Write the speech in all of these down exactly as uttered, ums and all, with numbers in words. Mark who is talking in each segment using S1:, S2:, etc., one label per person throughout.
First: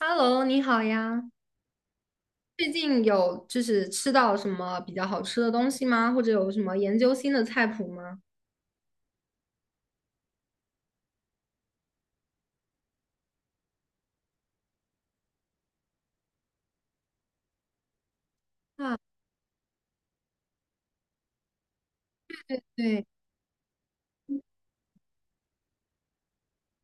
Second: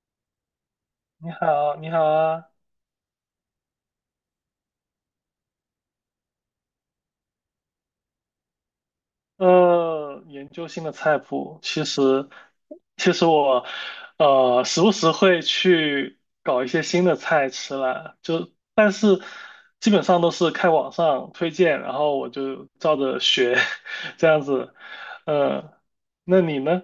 S1: Hello，你好呀！
S2: 你好，你好啊。
S1: 最近有就是吃到什么比较好吃的东西吗？或者有什么研究新的菜谱吗？
S2: 呃，研究新的菜谱，其实，其实我，呃，时不时会去搞一些新的菜吃啦，就，但
S1: 啊，
S2: 是基本上都是看网上推荐，然后我就照
S1: 对，
S2: 着学，这样子。呃，那你呢？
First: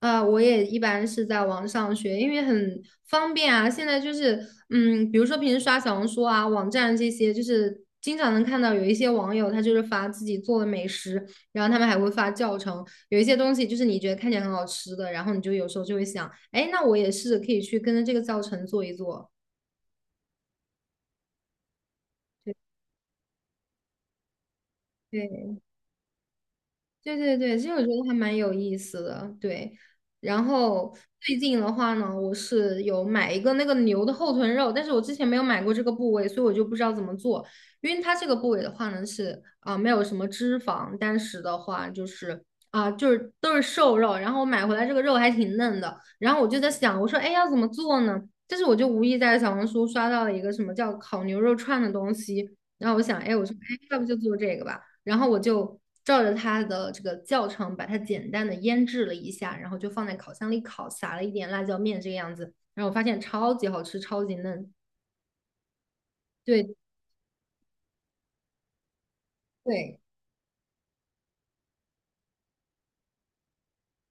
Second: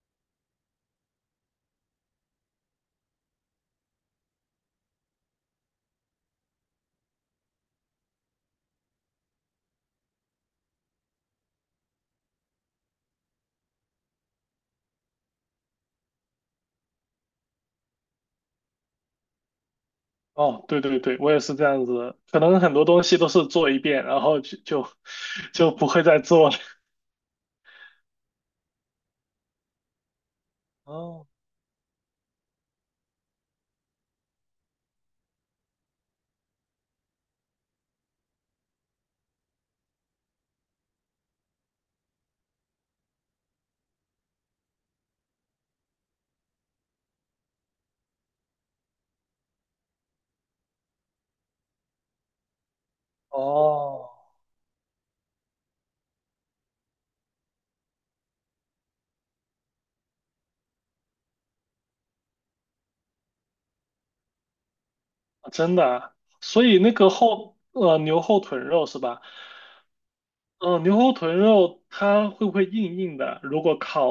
S1: 啊，我也一般是在网上学，因为很方便啊。现在就是，嗯，比如说平时刷小红书啊、网站这些，就是经常能看到有一些网友他就是发自己做的美食，然后他们还会发教程。有一些东西就是你觉得看起来很好吃的，然后你就有时候就会想，哎，那我也试着可以去跟着这个教程做一做。
S2: 哦，对对对，我也是这样子的，可能很多东西都是做一遍，然后就就
S1: 对。
S2: 就不会再做了。
S1: 对对对，其实我觉得还蛮有意思的，对。然 后
S2: 哦
S1: 最近的话呢，我是有买一个那个牛的后臀肉，但是我之前没有买过这个部位，所以我就不知道怎么做。因为它这个部位的话呢，是啊、没有什么脂肪，但是的话就是啊、就是都是瘦肉。然后我买回来这个肉还挺嫩的，然后我就在想，我说哎要怎么做呢？但是我就无意在小红书刷到了一个什么叫烤牛肉串的东西，然后我想哎我说哎要不
S2: 哦，
S1: 就做这个吧。然后我就照着它的这个教程，把它简单的腌制了一下，然后就放在烤箱里烤，撒了一点辣椒面这个样子，然后我发现超级好吃，超级嫩。
S2: 真的啊，所
S1: 对
S2: 以那个后呃牛后臀肉是吧？
S1: 对，
S2: 嗯、牛后臀肉它会不会硬硬的？如果烤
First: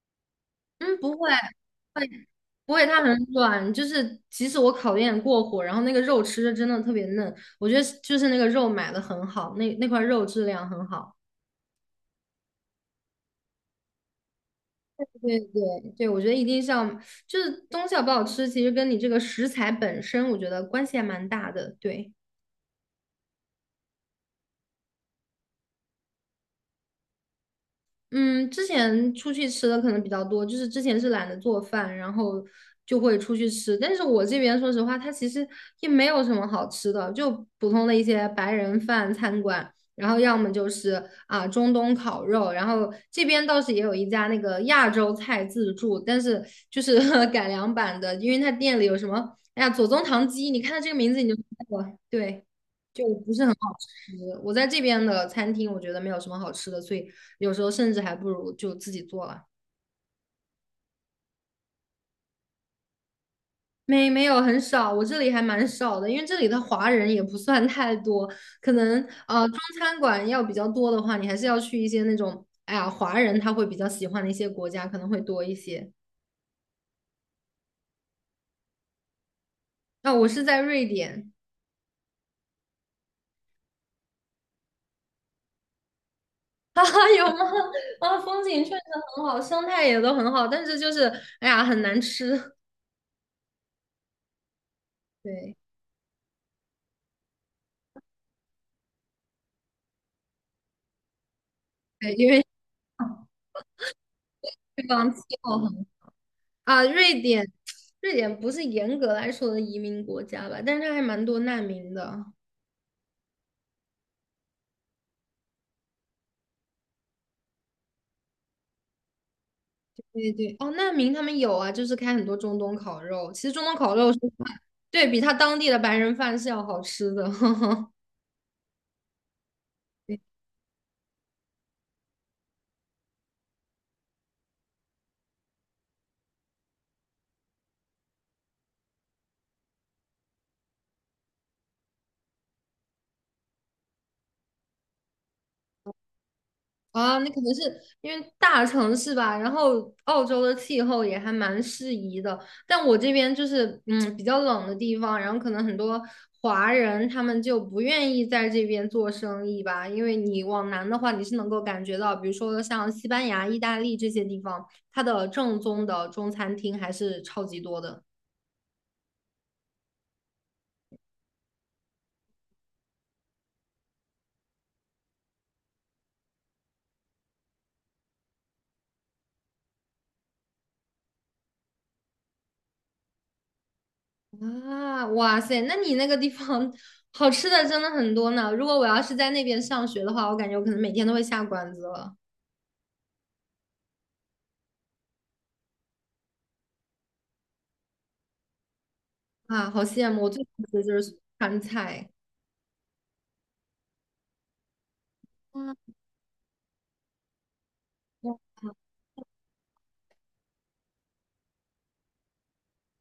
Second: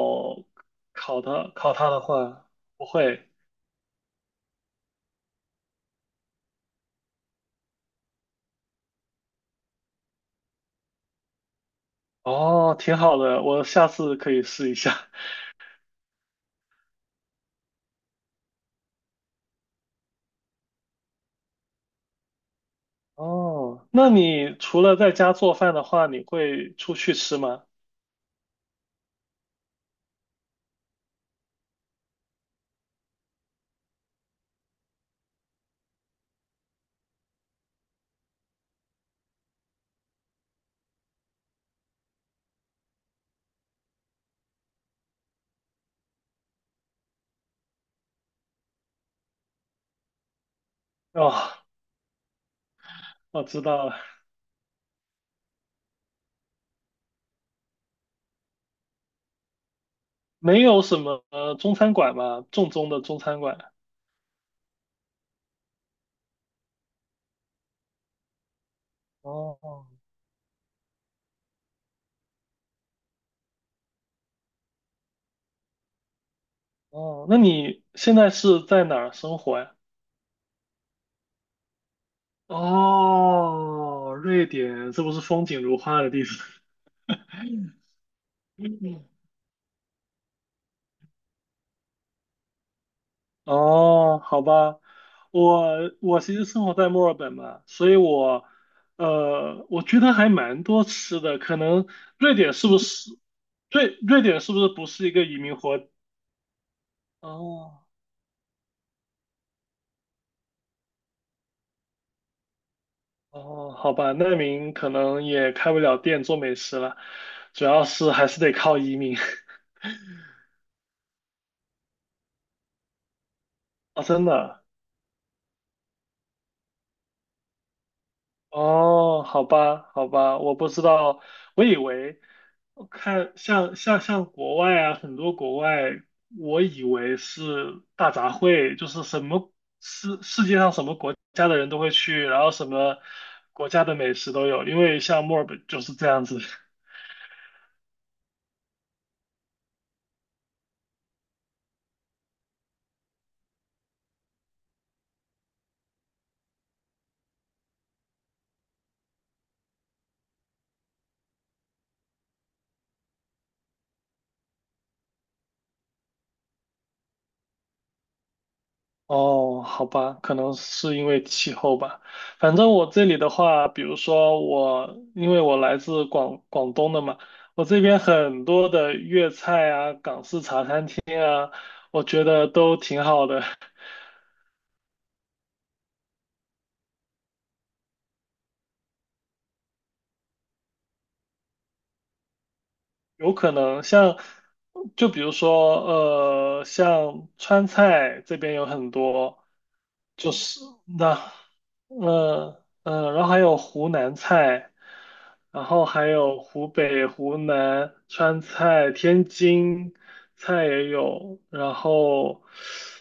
S1: 嗯，不
S2: 烤
S1: 会。
S2: 它烤它的
S1: 会
S2: 话，
S1: 不
S2: 不
S1: 会，它很
S2: 会。
S1: 软，就是即使我烤的有点过火，然后那个肉吃着真的特别嫩，我觉得就是那个肉买的很好，那那块肉质量很好。
S2: 哦，挺好的，我下次可以试一下。
S1: 对对对，我觉得一定是要，就是东西好不好吃，其实跟你这个食材本身，我觉得关系还蛮大的。对。
S2: 哦，那你除了在家做饭的话，你会出去吃吗？
S1: 嗯，之前出去吃的可能比较多，就是之前是懒得做饭，然后就会出去吃。但是我这边说实话，它其实也没有什么好吃的，就普通的一些白人饭餐馆，然后要么就是啊中东烤肉，然后这边倒是也有一家那个亚洲菜自助，但是就是 改良版的，因为它店里有什么，哎呀左宗棠鸡，你看它这个名字你
S2: 哦，
S1: 就知道了，对。就不
S2: 我
S1: 是很好
S2: 知道了，
S1: 吃。我在这边的餐厅，我觉得没有什么好吃的，所以有时候甚至还不如就自己做了。
S2: 没有什么呃中餐馆吗？正宗的中餐馆。
S1: 没没有很少，我这里还蛮少的，因为这里的华人也不算太多，可能呃中
S2: 哦
S1: 餐馆要比较多的话，你还是要去一些那种，哎呀，华人他会比较喜欢的一些国家，可能会多一些。
S2: 哦，那你现在是在哪儿生活呀？
S1: 啊、我是在瑞典。
S2: 哦，瑞典，这不是风景如画的地方？
S1: 哈哈有吗？啊，风景确实很 好，生态也都很好，但是就是，哎呀，很难吃。
S2: 哦，好吧，
S1: 对
S2: 我我其实生活在墨尔本嘛，所以我呃，我觉得还蛮多吃的。可能
S1: 对，因
S2: 瑞
S1: 为
S2: 典是不是 瑞瑞典是不是
S1: 这
S2: 不
S1: 地
S2: 是
S1: 方
S2: 一
S1: 气
S2: 个移民
S1: 候
S2: 国？
S1: 很啊，瑞典，
S2: 哦
S1: 瑞典不是严格来说的移民国家吧，但是它还蛮多难民的。
S2: 哦，好吧，难民可能也开不了店做美食了，主要是还是得靠移民。
S1: 对对，对，哦，难民他们有啊，就是开很多中东烤肉。其实中东烤
S2: 啊，
S1: 肉是，
S2: 真的。
S1: 对，比他当地的白人饭是要好吃的。
S2: 哦，好吧，好吧，我不知道，我以为。我看像像像国外啊，很多国外，我以为是大杂烩，就是什么世世界上什么国家的人都会去，然后什么国家的美食都有，因为像墨尔本就是这样子。
S1: 啊，那可能是因为大城市吧，然后澳洲的气候也还蛮适宜的，但我这边就是嗯比较冷的地方，然后可能很多华人他们就不愿意在这边做生意吧，因为你往南的话，你是能够感觉到，比如说像西班牙、意大利这些地方，它的正宗的中餐厅还是超级多的。
S2: 哦，好吧，可能是因为气候吧。反正我这里的话，比如说我，因为我来自广广东的嘛，我这边很多的粤菜啊、港式茶餐厅，我觉得都挺好的。
S1: 啊，哇塞，那你那个地方好吃的真的很多呢，如果我要是在那边上学的话，我感觉我可能每天都会下馆子了。
S2: 有可能像，就比如说，呃，像川菜这边有很多，
S1: 啊，好羡慕！我
S2: 就
S1: 最
S2: 是
S1: 想吃的就是
S2: 那，
S1: 川菜。
S2: 嗯嗯，然后还有湖南菜，然
S1: 嗯，
S2: 后还有湖北、湖南、
S1: 我
S2: 川菜、天津菜也有，然后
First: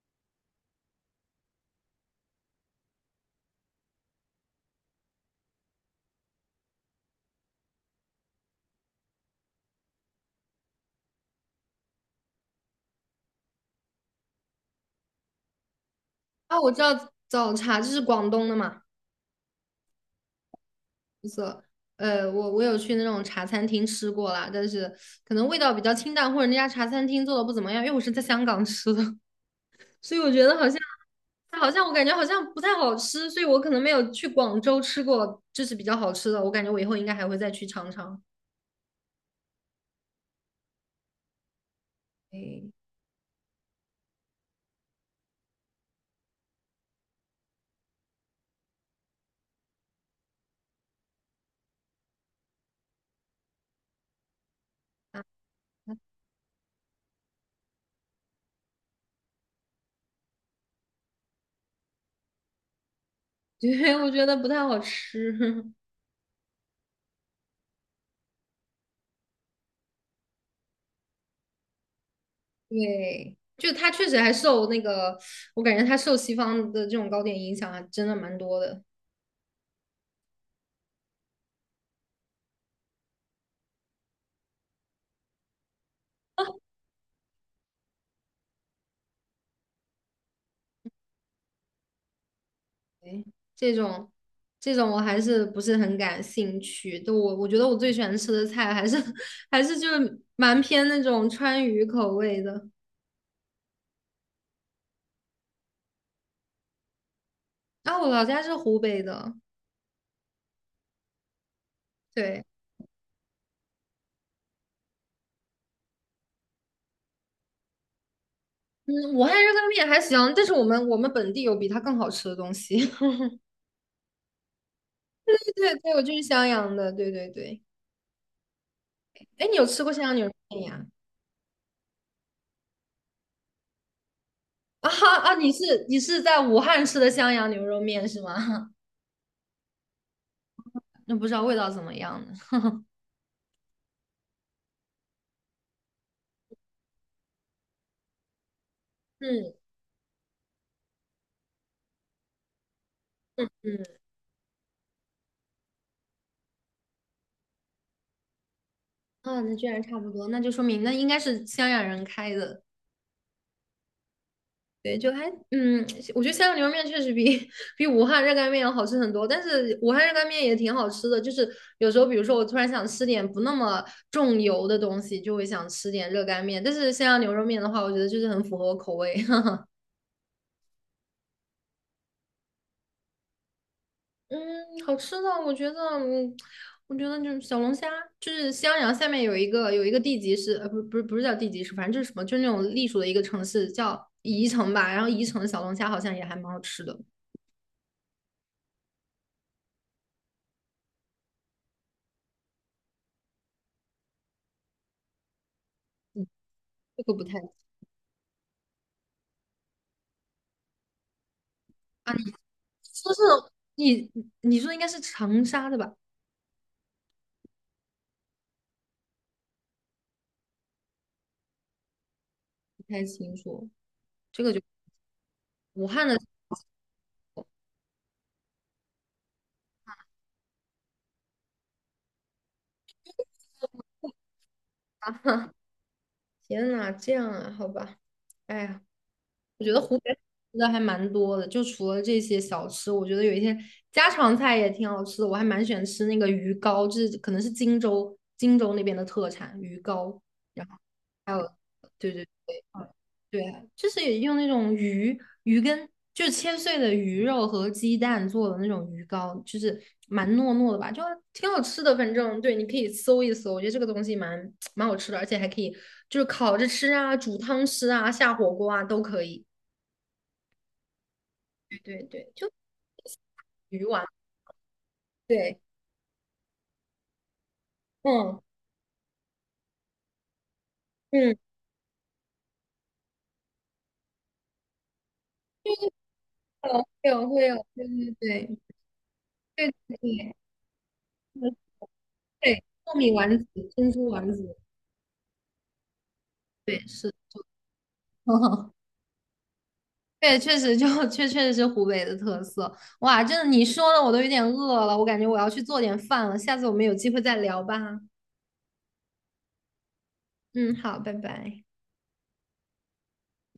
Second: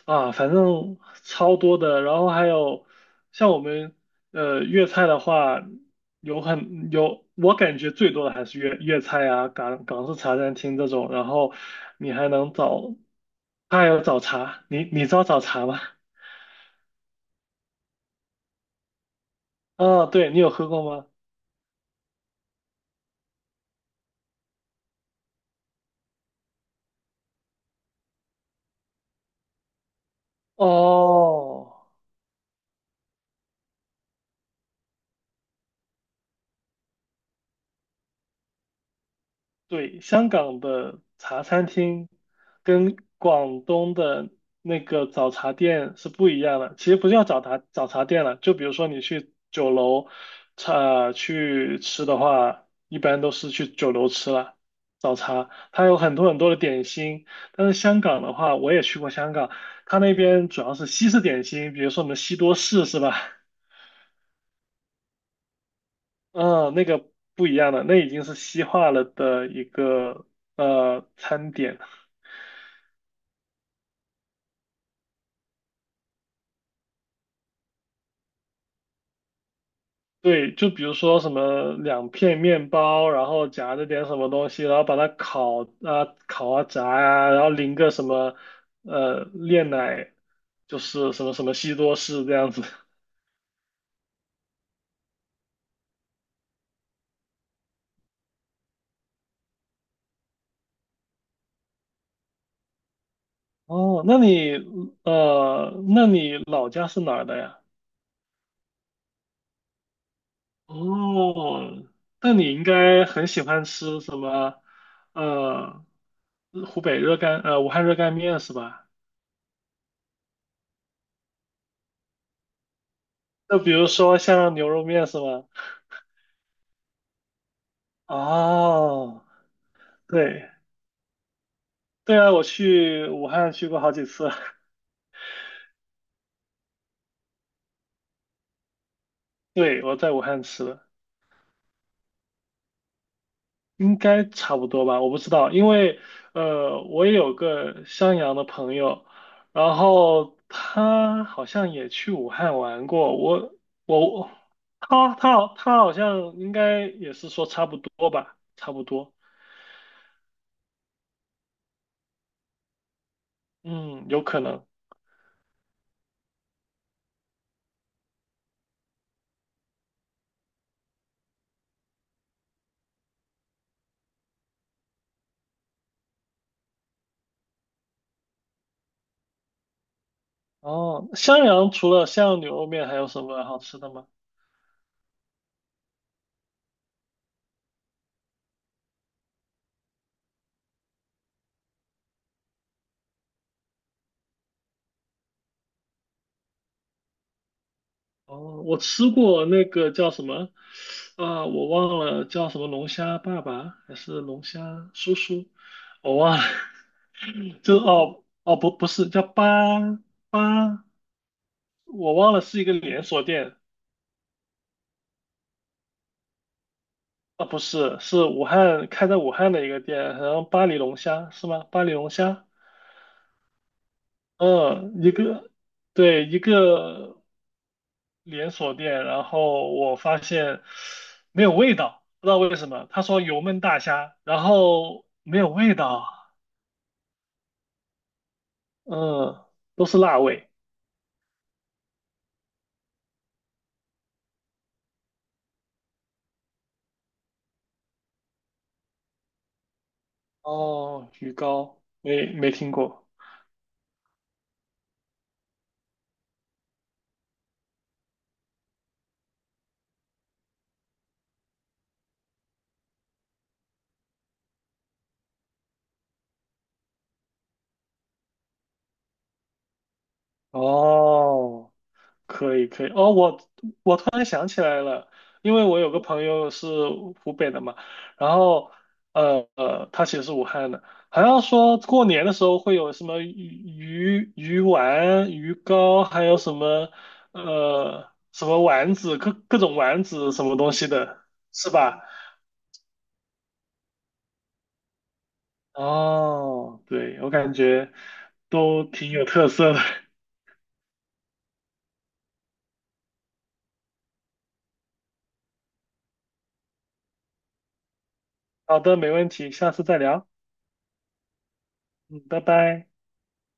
S2: 啊，反正超多的，然后还有像我们呃粤菜的话，有很有，我感觉最多的还是粤粤菜啊，港港式茶餐厅这种，然后你还能找，还有早茶，你你知道早茶吗？
S1: 啊，我知道早茶就是广东的嘛，
S2: 啊，对，你有喝过吗？
S1: 就是呃，我我有去那种茶餐厅吃过啦，但是可能味道比较清淡，或者那家茶餐厅做的不怎么样，因为我是在香港吃的，所以我觉得好像好
S2: 哦，
S1: 像我感觉好像不太好吃，所以我可能没有去广州吃过，就是比较好吃的，我感觉我以后应该还会再去尝尝。
S2: 对，香港的茶餐厅
S1: 哎，
S2: 跟广东的那个早茶店是不一样的。其实不叫早茶早茶店了，就比如说你去酒楼，茶去吃的话，一般都是去酒楼吃了。早
S1: 啊，
S2: 茶，它 有很多很多的点心，但是香港的话，我也去过香港，它那边主要是西式点心，比如说我们西多士是吧？
S1: 对，我觉得不太好吃。
S2: 嗯，那个不一样的，那已经是西化了的一个呃餐点。
S1: 对，就他确实还受那个，我感觉他受西方的这种糕点影响还真的蛮多的。
S2: 对，就比如说什么两片面包，然后夹着点什么东西，然后把它烤啊烤啊炸啊，然后淋个什么呃炼奶，就是什么什么西多士这样子。
S1: 对，这种这种我还是不是很感兴趣。就我我觉得我最喜欢吃的菜还是 还是就是蛮偏那种川渝口味的。
S2: 哦，那你呃，那你老家是哪儿的呀？
S1: 啊，我老家是湖北的，
S2: 哦，那
S1: 对，
S2: 你应该很喜欢吃什么？呃，湖北热干，呃，武汉热干面是吧？
S1: 嗯，武汉热干面还行，但是我们我们本地有比它更好吃的东西。
S2: 那比如说像牛肉面是
S1: 对
S2: 吧？
S1: 对对，我就是襄阳的，对对对。
S2: 哦，
S1: 哎，你有吃过襄阳牛肉
S2: 对，
S1: 面呀？
S2: 对啊，我去武汉去过好几次，
S1: 啊哈啊！你是你是在武汉吃的襄阳牛肉面是吗？
S2: 对，我在武汉吃的。
S1: 那不知道味道怎么样呢？
S2: 应该差不多吧，我不知道，因为呃，我也有个襄阳的朋友，
S1: 嗯
S2: 然后他好像也去武汉玩过，我
S1: 嗯
S2: 我他他他好像应该也是说差不多吧，差不多，
S1: 啊，那居然差不多，那就说明那应该是襄阳人开的。
S2: 嗯，有可能。
S1: 对，就还嗯，我觉得襄阳牛肉面确实比 比武汉热干面要好吃很多，但是武汉热干面也挺好吃的。就是有时候，比如说我突然想吃点不那么重油的东西，就会想吃点热干面。但是襄阳牛肉面的话，我觉得就是很符合我口味。
S2: 哦，襄阳除了襄阳牛肉面还有什么好吃的吗？
S1: 嗯，好吃的，我觉得，嗯，我觉得就是小龙虾，就是襄阳下面有一个有一个地级市，呃，不，不是不是叫地级市，反正就是什么，就是那种隶属的一个城市叫宜城吧。然后宜城的小龙虾好像也还蛮好吃的，
S2: 哦，我吃过那个叫什么，啊、我忘了叫什么龙虾爸爸还是龙虾叔叔，我
S1: 嗯，
S2: 忘了。
S1: 这个不太
S2: 就哦哦不不是叫八八，
S1: 啊，
S2: 我
S1: 你
S2: 忘了是一个连
S1: 说是
S2: 锁店。
S1: 你你说应该是长沙的吧？
S2: 啊，不是，是武汉，开在武汉的一个店，然后巴黎龙虾是吗？巴黎龙虾，
S1: 不太清楚，这个就
S2: 嗯，一个
S1: 武汉的，
S2: 对一个连锁店，然后我发现没有味道，不知道为什么，他说油焖大虾，然后没有 味道，
S1: 天呐，这样啊，好吧，哎呀。
S2: 嗯，
S1: 我觉得
S2: 都
S1: 湖
S2: 是
S1: 北
S2: 辣味。
S1: 吃的还蛮多的，就除了这些小吃，我觉得有一些家常菜也挺好吃的。我还蛮喜欢吃那个鱼糕，就是可能是荆州荆州那边的特产鱼糕。然后
S2: 哦，
S1: 还
S2: 鱼
S1: 有，
S2: 糕
S1: 对对
S2: 没没
S1: 对，
S2: 听
S1: 嗯
S2: 过。
S1: 对啊，就是也用那种鱼鱼跟就是切碎的鱼肉和鸡蛋做的那种鱼糕，就是蛮糯糯的吧，就挺好吃的。反正对，你可以搜一搜，我觉得这个东西蛮蛮好吃的，而且还可以就是烤着吃啊，煮汤吃啊，下火锅啊都可以。
S2: 哦，
S1: 对对对，就
S2: 可以可以哦，我
S1: 鱼
S2: 我突
S1: 丸。
S2: 然想起来了，因
S1: 对，
S2: 为我有个朋友是湖北的嘛，然
S1: 嗯
S2: 后呃呃，他其实是武汉的，好
S1: 嗯，
S2: 像说过年的时候会有什么鱼鱼鱼丸、鱼糕，还有什么
S1: 会有会有，对
S2: 呃
S1: 对
S2: 什
S1: 对
S2: 么丸子，各各
S1: 对
S2: 种
S1: 对
S2: 丸子
S1: 对，
S2: 什么东西的，
S1: 嗯
S2: 是吧？
S1: 对，糯米丸子、珍珠丸子，对
S2: 哦，
S1: 是，
S2: 对，我感觉 都挺有特色的。
S1: 对，确实就确确实是湖北的特色。哇，真的你说的我都有点饿了，我感觉我要去做点饭了，下次我们有机会再聊吧。
S2: 好的，没问题，下次再聊。
S1: 嗯，好，拜拜。
S2: 嗯，拜拜。